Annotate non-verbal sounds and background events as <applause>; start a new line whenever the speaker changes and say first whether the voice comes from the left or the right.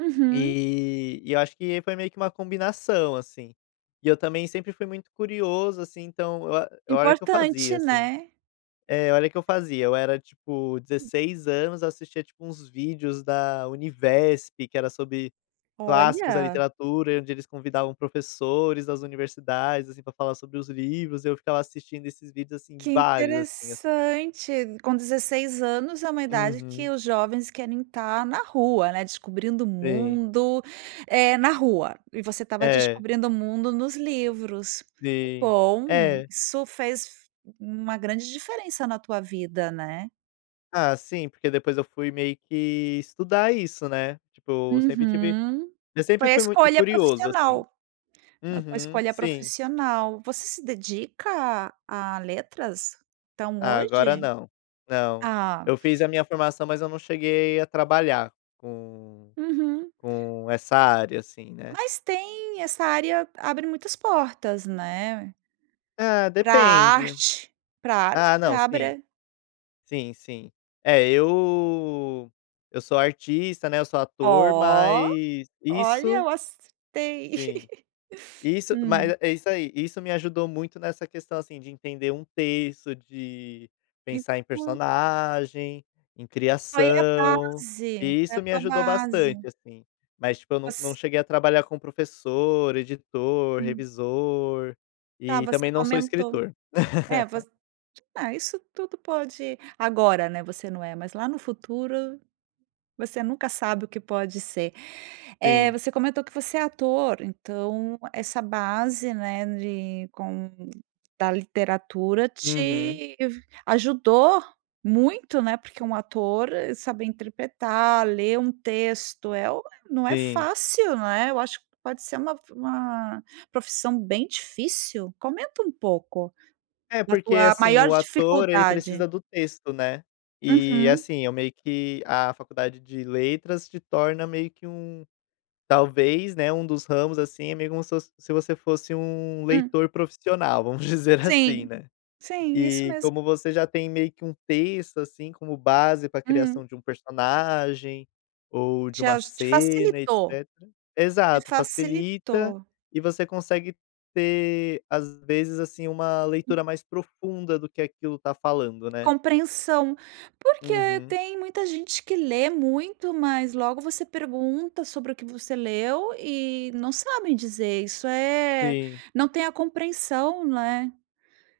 right: Uhum.
left: E e eu acho que foi meio que uma combinação, assim. E eu, também, sempre fui muito curioso, assim. Então, a olha que eu fazia,
right: Importante,
left: assim
right: né.
left: É. Olha o que eu fazia. Eu era, tipo,
right: Sim.
left: 16 anos, assistia, tipo, uns vídeos da UNIVESP, que era sobre clássicos da
right: Olha.
left: literatura, e onde eles convidavam professores das universidades, assim, pra falar sobre os livros. Eu ficava assistindo esses vídeos, assim,
right: Que
left: vários assim assim.
right: interessante. Com 16 anos é uma idade
left: Uhum.
right: que os jovens querem estar na rua, né, descobrindo o
left: Sim.
right: mundo, eh, na rua, e você estava
left: É.
right: descobrindo o mundo nos livros. Que
left: Sim.
right: bom!
left: É.
right: Isso fez uma grande diferença na tua vida, né?
left: Ah, sim, porque depois eu fui meio que estudar isso, né. Tipo, eu sempre tive
right: Uhum.
left: eu sempre
right: Foi a
left: fui mui
right: escolha
left: curioso ,assim.
right: profissional. Foi a
left: Uhum.
right: escolha
left: Sim.
right: profissional. Você se dedica a a letras? Então,
left: Ah agora
right: hoje?
left: não, não.
right: Ah.
left: Eu fiz a minha formação, mas eu não cheguei a trabalhar com
right: Uhum.
left: com essa área, assim, né.
right: Mas tem. Essa área abre muitas portas, né.
left: Ah,
right: Pra
left: depende.
right: arte. Pra arte,
left: Ah
right: né,
left: não, sim.
right: abre
left: Sim, sim. É eu eu sou artista, né, eu sou ator
right: Ó,
left: mas,
right: olha,
left: isso
right: eu gostei.
left: Sim.
right: <laughs>
left: Isso mas
right: Hum.
left: eh, é isso aí. Isso me ajudou muito nessa questão, assim, de entender um texto, de
right: E
left: pensar em
right: tu
left: personagem, em
right: Ai é a
left: criação,
right: base.
left: e
right: É a
left: isso me
right: tua
left: ajudou bastante
right: base.
left: assim. Mas, tipo, eu não não
right: Voc
left: cheguei a trabalhar com professor, editor,
right: Hum.
left: revisor,
right: Tá,
left: e,
right: você
left: também, não sou
right: comentou.
left: escritor.
right: É
left: <laughs>
right: você é isso tudo pode agora, né, você não é, mas lá no futuro, você nunca sabe o que pode ser. Eh,
left: Sim.
right: você comentou que você é ator, então essa base, né, de com da literatura,
left: Uhum.
right: te ajudou muito, né. Porque um ator é saber interpretar, ler um texto é o não é
left: Sim.
right: fácil não é, eu acho que pode ser f uma uma profissão bem difícil. Comenta um pouco,
left: É
right: da
left: porque,
right: tua
left: assim,
right: maior
left: o ator ele
right: dificuldade.
left: precisa do texto, né. E
right: Uhum.
left: assim, eu meio que a faculdade de Letras te torna meio que um talvez, né, um dos ramos assim, é meio como se fos se você fosse um
right: Hum.
left: leitor profissional, vamos dizer assim,
right: Sim.
left: né.
right: Sim, isso
left: E
right: mesmo.
left: como você já tem meio que um texto, assim, como base pra criação
right: Hum.
left: de um personagem, ou de
right: Te
left: uma
right: aju te
left: cena,
right: facilitou.
left: etecetera.
right: Te
left: Exato, facilita.
right: facilitou.
left: E você consegue ter, às vezes, assim, uma
right: Hum.
left: leitura mais profunda do que aquilo tá falando, né.
right: Compreensão. Porque
left: Uhum.
right: tem muita gente que lê muito, mas logo você pergunta: "Sobre o que você leu?" e não sabem dizer, isso é,
left: Sim.
right: não tem a compreensão, não é.